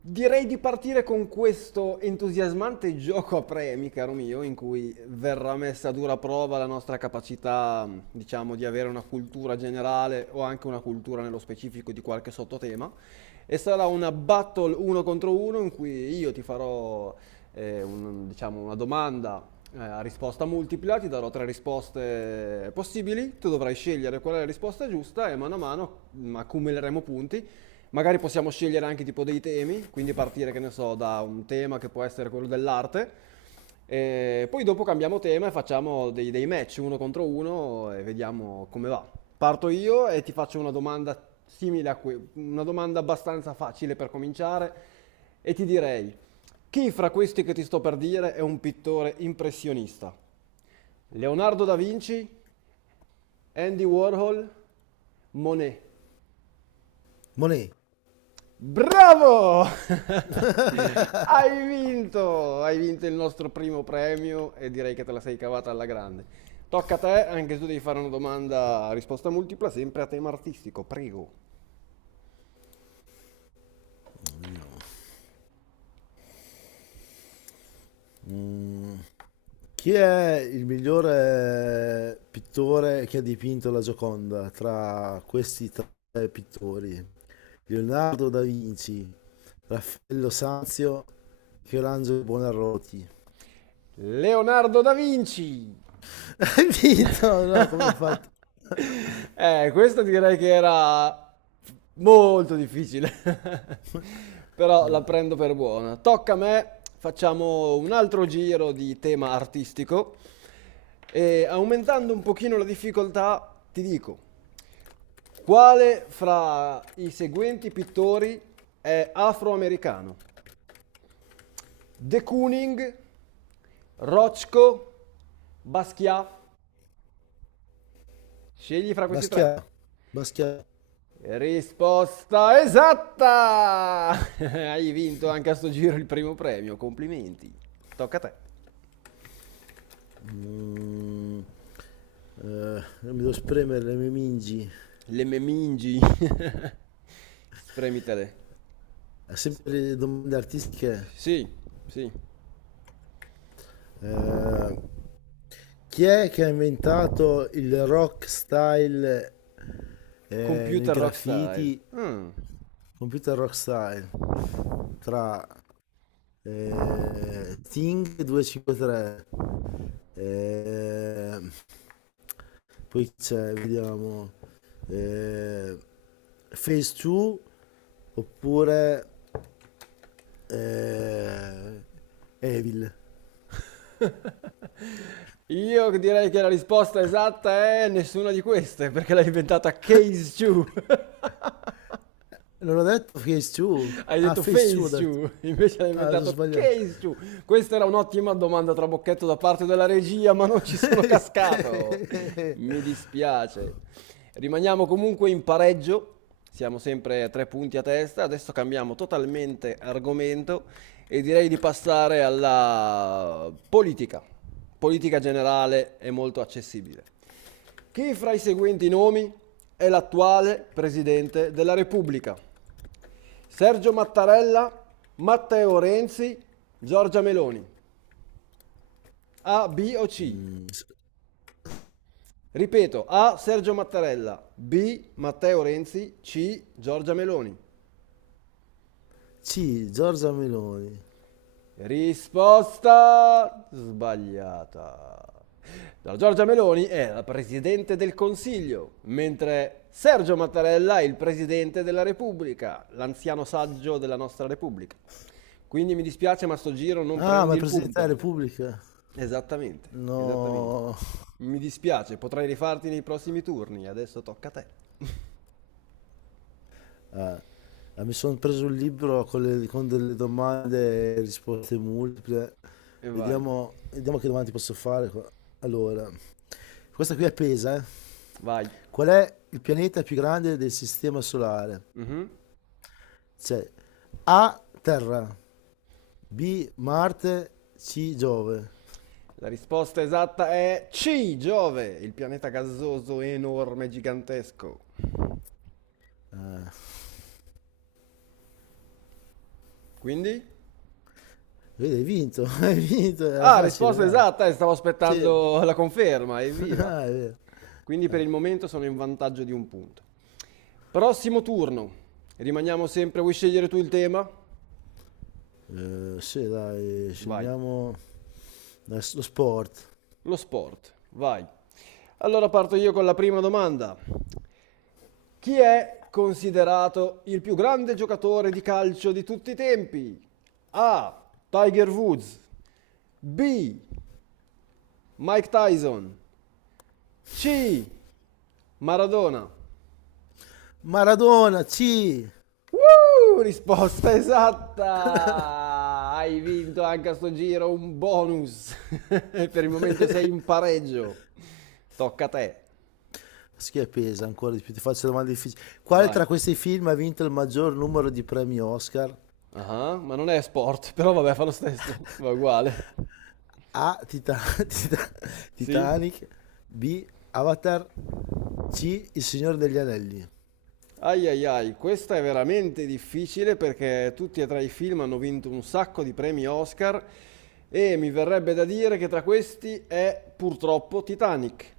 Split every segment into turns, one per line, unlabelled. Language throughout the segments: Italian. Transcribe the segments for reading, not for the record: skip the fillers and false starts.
Direi di partire con questo entusiasmante gioco a premi, caro mio, in cui verrà messa a dura prova la nostra capacità, diciamo, di avere una cultura generale o anche una cultura nello specifico di qualche sottotema. E sarà una battle uno contro uno in cui io ti farò, una domanda a risposta multipla, ti darò tre risposte possibili, tu dovrai scegliere qual è la risposta giusta e mano a mano accumuleremo punti. Magari possiamo scegliere anche tipo dei temi, quindi partire, che ne so, da un tema che può essere quello dell'arte. E poi dopo cambiamo tema e facciamo dei match uno contro uno e vediamo come va. Parto io e ti faccio una domanda simile a que- una domanda abbastanza facile per cominciare e ti direi, chi fra questi che ti sto per dire è un pittore impressionista? Leonardo da Vinci, Andy Warhol, Monet.
Molegno.
Bravo! Hai vinto! Hai vinto il nostro primo premio e direi che te la sei cavata alla grande. Tocca a te, anche se tu devi fare una domanda a risposta multipla, sempre a tema artistico, prego.
Mm, Chi è il migliore pittore che ha dipinto la Gioconda tra questi tre pittori? Leonardo da Vinci, Raffaello Sanzio, Michelangelo Buonarroti.
Leonardo da Vinci!
Hai vinto? No, come hai fatto?
Questa direi che era molto difficile, però la prendo per buona. Tocca a me, facciamo un altro giro di tema artistico e, aumentando un pochino la difficoltà, ti dico, quale fra i seguenti pittori è afroamericano? De Kooning, Rothko, Basquiat? Scegli fra questi
Baschià.
tre.
Baschià.
Risposta esatta! Hai vinto anche a sto giro il primo premio, complimenti. Tocca a te.
Mm, eh, non mi devo spremere le mie mingi.
Le memingi. Spremitele.
Sempre domande artistiche.
Sì, sì.
Eh, Chi è che ha inventato il rock style nel
Computer rock style.
graffiti,
Mm.
computer rock style, tra Thing 253, eh, poi c'è, vediamo, eh, Phase 2 oppure eh, Evil.
Io direi che la risposta esatta è nessuna di queste, perché l'ha inventata Case Chew.
Non ho detto Phase 2?
Hai
Ah,
detto
Phase 2 ho
face
detto.
you, invece hai
Ah, mi sono
inventato
sbagliato.
case you. Questa era un'ottima domanda trabocchetto da parte della regia, ma non ci sono cascato. Mi dispiace. Rimaniamo comunque in pareggio. Siamo sempre a tre punti a testa. Adesso cambiamo totalmente argomento e direi di passare alla politica. Politica generale è molto accessibile. Chi fra i seguenti nomi è l'attuale presidente della Repubblica? Sergio Mattarella, Matteo Renzi, Giorgia Meloni. A, B o C?
Mm,
Ripeto, A Sergio Mattarella, B Matteo Renzi, C Giorgia Meloni.
sì, Giorgia Meloni.
Risposta sbagliata. La Giorgia Meloni è la Presidente del Consiglio, mentre Sergio Mattarella è il Presidente della Repubblica, l'anziano saggio della nostra Repubblica. Quindi mi dispiace, ma sto giro non
Ah, ma
prendi
è
il
Presidente
punto.
della Repubblica?
Esattamente, esattamente.
No.
Mi dispiace, potrai rifarti nei prossimi turni, adesso tocca a te.
Ah, ah, mi sono preso un libro con delle domande e risposte multiple.
E vai,
Vediamo, vediamo che domande ti posso fare qua. Allora, questa qui è pesa, eh.
vai.
Qual è il pianeta più grande del sistema solare?
Mhm.
C'è A, Terra, B, Marte, C, Giove.
La risposta esatta è C, Giove, il pianeta gassoso enorme, gigantesco. Quindi?
Vedi, hai vinto, hai vinto, era
Ah,
facile,
risposta
dai.
esatta e stavo
Sì,
aspettando la conferma, evviva.
ah, è vero.
Quindi per il momento sono in vantaggio di un punto. Prossimo turno. Rimaniamo sempre, vuoi scegliere tu il tema?
Sì, dai,
Vai.
scegliamo lo sport.
Lo sport, vai. Allora parto io con la prima domanda. Chi è considerato il più grande giocatore di calcio di tutti i tempi? A. Tiger Woods. B. Mike Tyson. C. Maradona.
Maradona, sì!
Woo! Risposta esatta! Hai vinto anche a sto giro un bonus. Per il momento sei in pareggio. Tocca a te.
Schiappesa, ancora di più, ti faccio domande difficili. Quale
Vai.
tra questi film ha vinto il maggior numero di premi Oscar?
Ah, ma non è sport, però vabbè, fa lo stesso, va uguale.
A. Tita-
Sì?
Titanic. B. Avatar. C. Il Signore degli Anelli.
Ai ai ai, questa è veramente difficile perché tutti e tre i film hanno vinto un sacco di premi Oscar e mi verrebbe da dire che tra questi è purtroppo Titanic.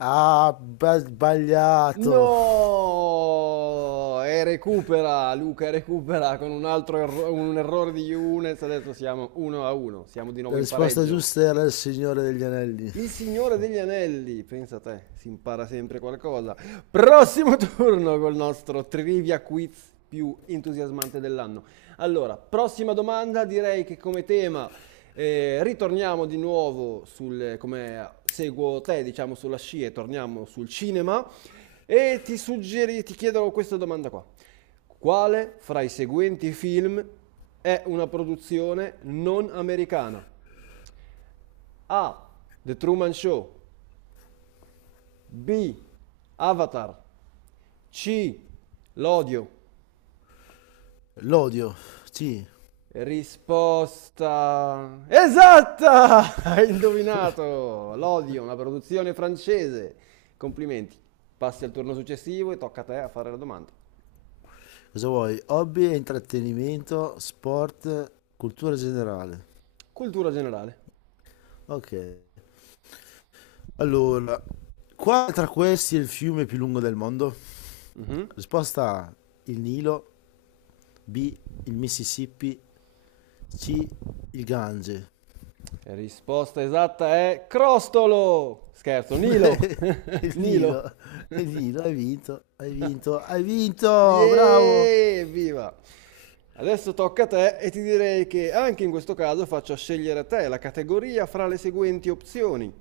Ah, sbagliato.
No! E recupera, Luca recupera con un errore di Younes, adesso siamo 1 a 1, siamo di nuovo
La
in
risposta
pareggio.
giusta era il Signore degli Anelli.
Il Signore degli Anelli, pensa a te, si impara sempre qualcosa. Prossimo turno col nostro trivia quiz più entusiasmante dell'anno. Allora, prossima domanda, direi che come tema ritorniamo di nuovo sul, come seguo te, diciamo sulla scia e torniamo sul cinema e ti chiedo questa domanda qua. Quale fra i seguenti film è una produzione non americana? A. The Truman Show. B. Avatar. C. L'odio.
L'odio. Sì.
Risposta esatta! Hai indovinato! L'odio, una produzione francese. Complimenti. Passi al turno successivo e tocca a te a fare la domanda.
Cosa vuoi? Hobby e intrattenimento, sport, cultura generale.
Cultura generale.
Ok. Allora, quale tra questi è il fiume più lungo del mondo?
Mhm.
Risposta A, il Nilo, B, il Mississippi, C, il Gange.
Risposta esatta è Crostolo! Scherzo, Nilo.
Il Nilo,
Nilo.
il Nilo, hai vinto, hai vinto, hai vinto, bravo.
Yeee, evviva! Adesso tocca a te e ti direi che anche in questo caso faccio scegliere a te la categoria fra le seguenti opzioni: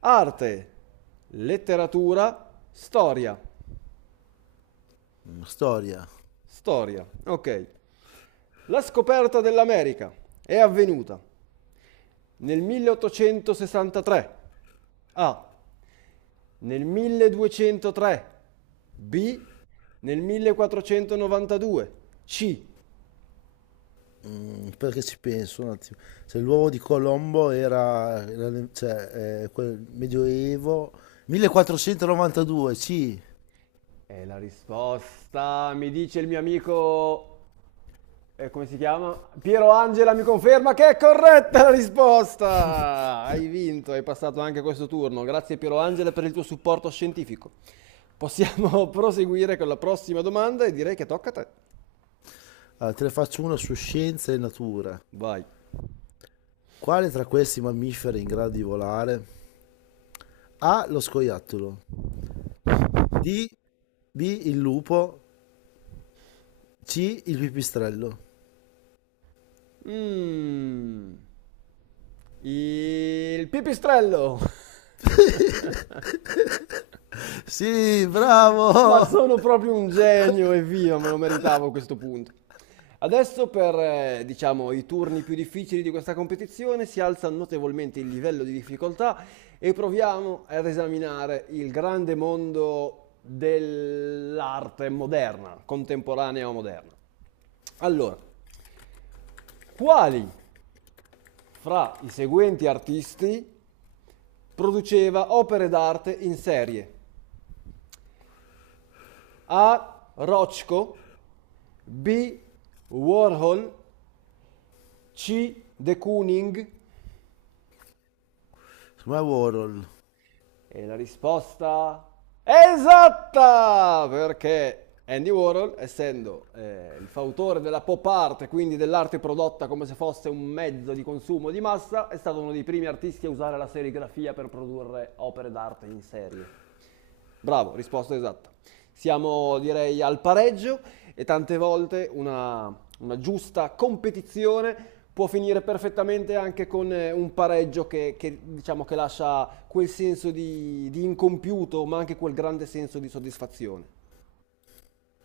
arte, letteratura, storia.
Storia.
Storia, ok. La scoperta dell'America è avvenuta nel 1863. A. Nel 1203. B. Nel 1492. C.
Perché ci penso un attimo. Se l'uovo di Colombo era cioè, quel medioevo 1492, sì.
E la risposta mi dice il mio amico, come si chiama? Piero Angela mi conferma che è corretta la risposta! Hai vinto, hai passato anche questo turno. Grazie Piero Angela per il tuo supporto scientifico. Possiamo proseguire con la prossima domanda e direi che tocca a te.
Ah, te ne faccio una su scienza e natura.
Vai.
Quale tra questi mammiferi è in grado di volare? A. Lo scoiattolo. D. B. Il lupo. C. Il pipistrello.
Mm. Il pipistrello.
Sì,
Ma
bravo!
sono proprio un genio, evviva, me lo meritavo a questo punto. Adesso per, diciamo, i turni più difficili di questa competizione si alza notevolmente il livello di difficoltà e proviamo ad esaminare il grande mondo dell'arte moderna, contemporanea o moderna. Allora, quali fra i seguenti artisti produceva opere d'arte in serie? A. Rochko. B. Warhol. C. De Kooning.
Secondo me è Warhol.
E la risposta è esatta! Perché Andy Warhol, essendo il fautore della pop art, e quindi dell'arte prodotta come se fosse un mezzo di consumo di massa, è stato uno dei primi artisti a usare la serigrafia per produrre opere d'arte in serie. Bravo, risposta esatta. Siamo direi al pareggio e tante volte una giusta competizione può finire perfettamente anche con un pareggio che, diciamo, che lascia quel senso di incompiuto, ma anche quel grande senso di soddisfazione.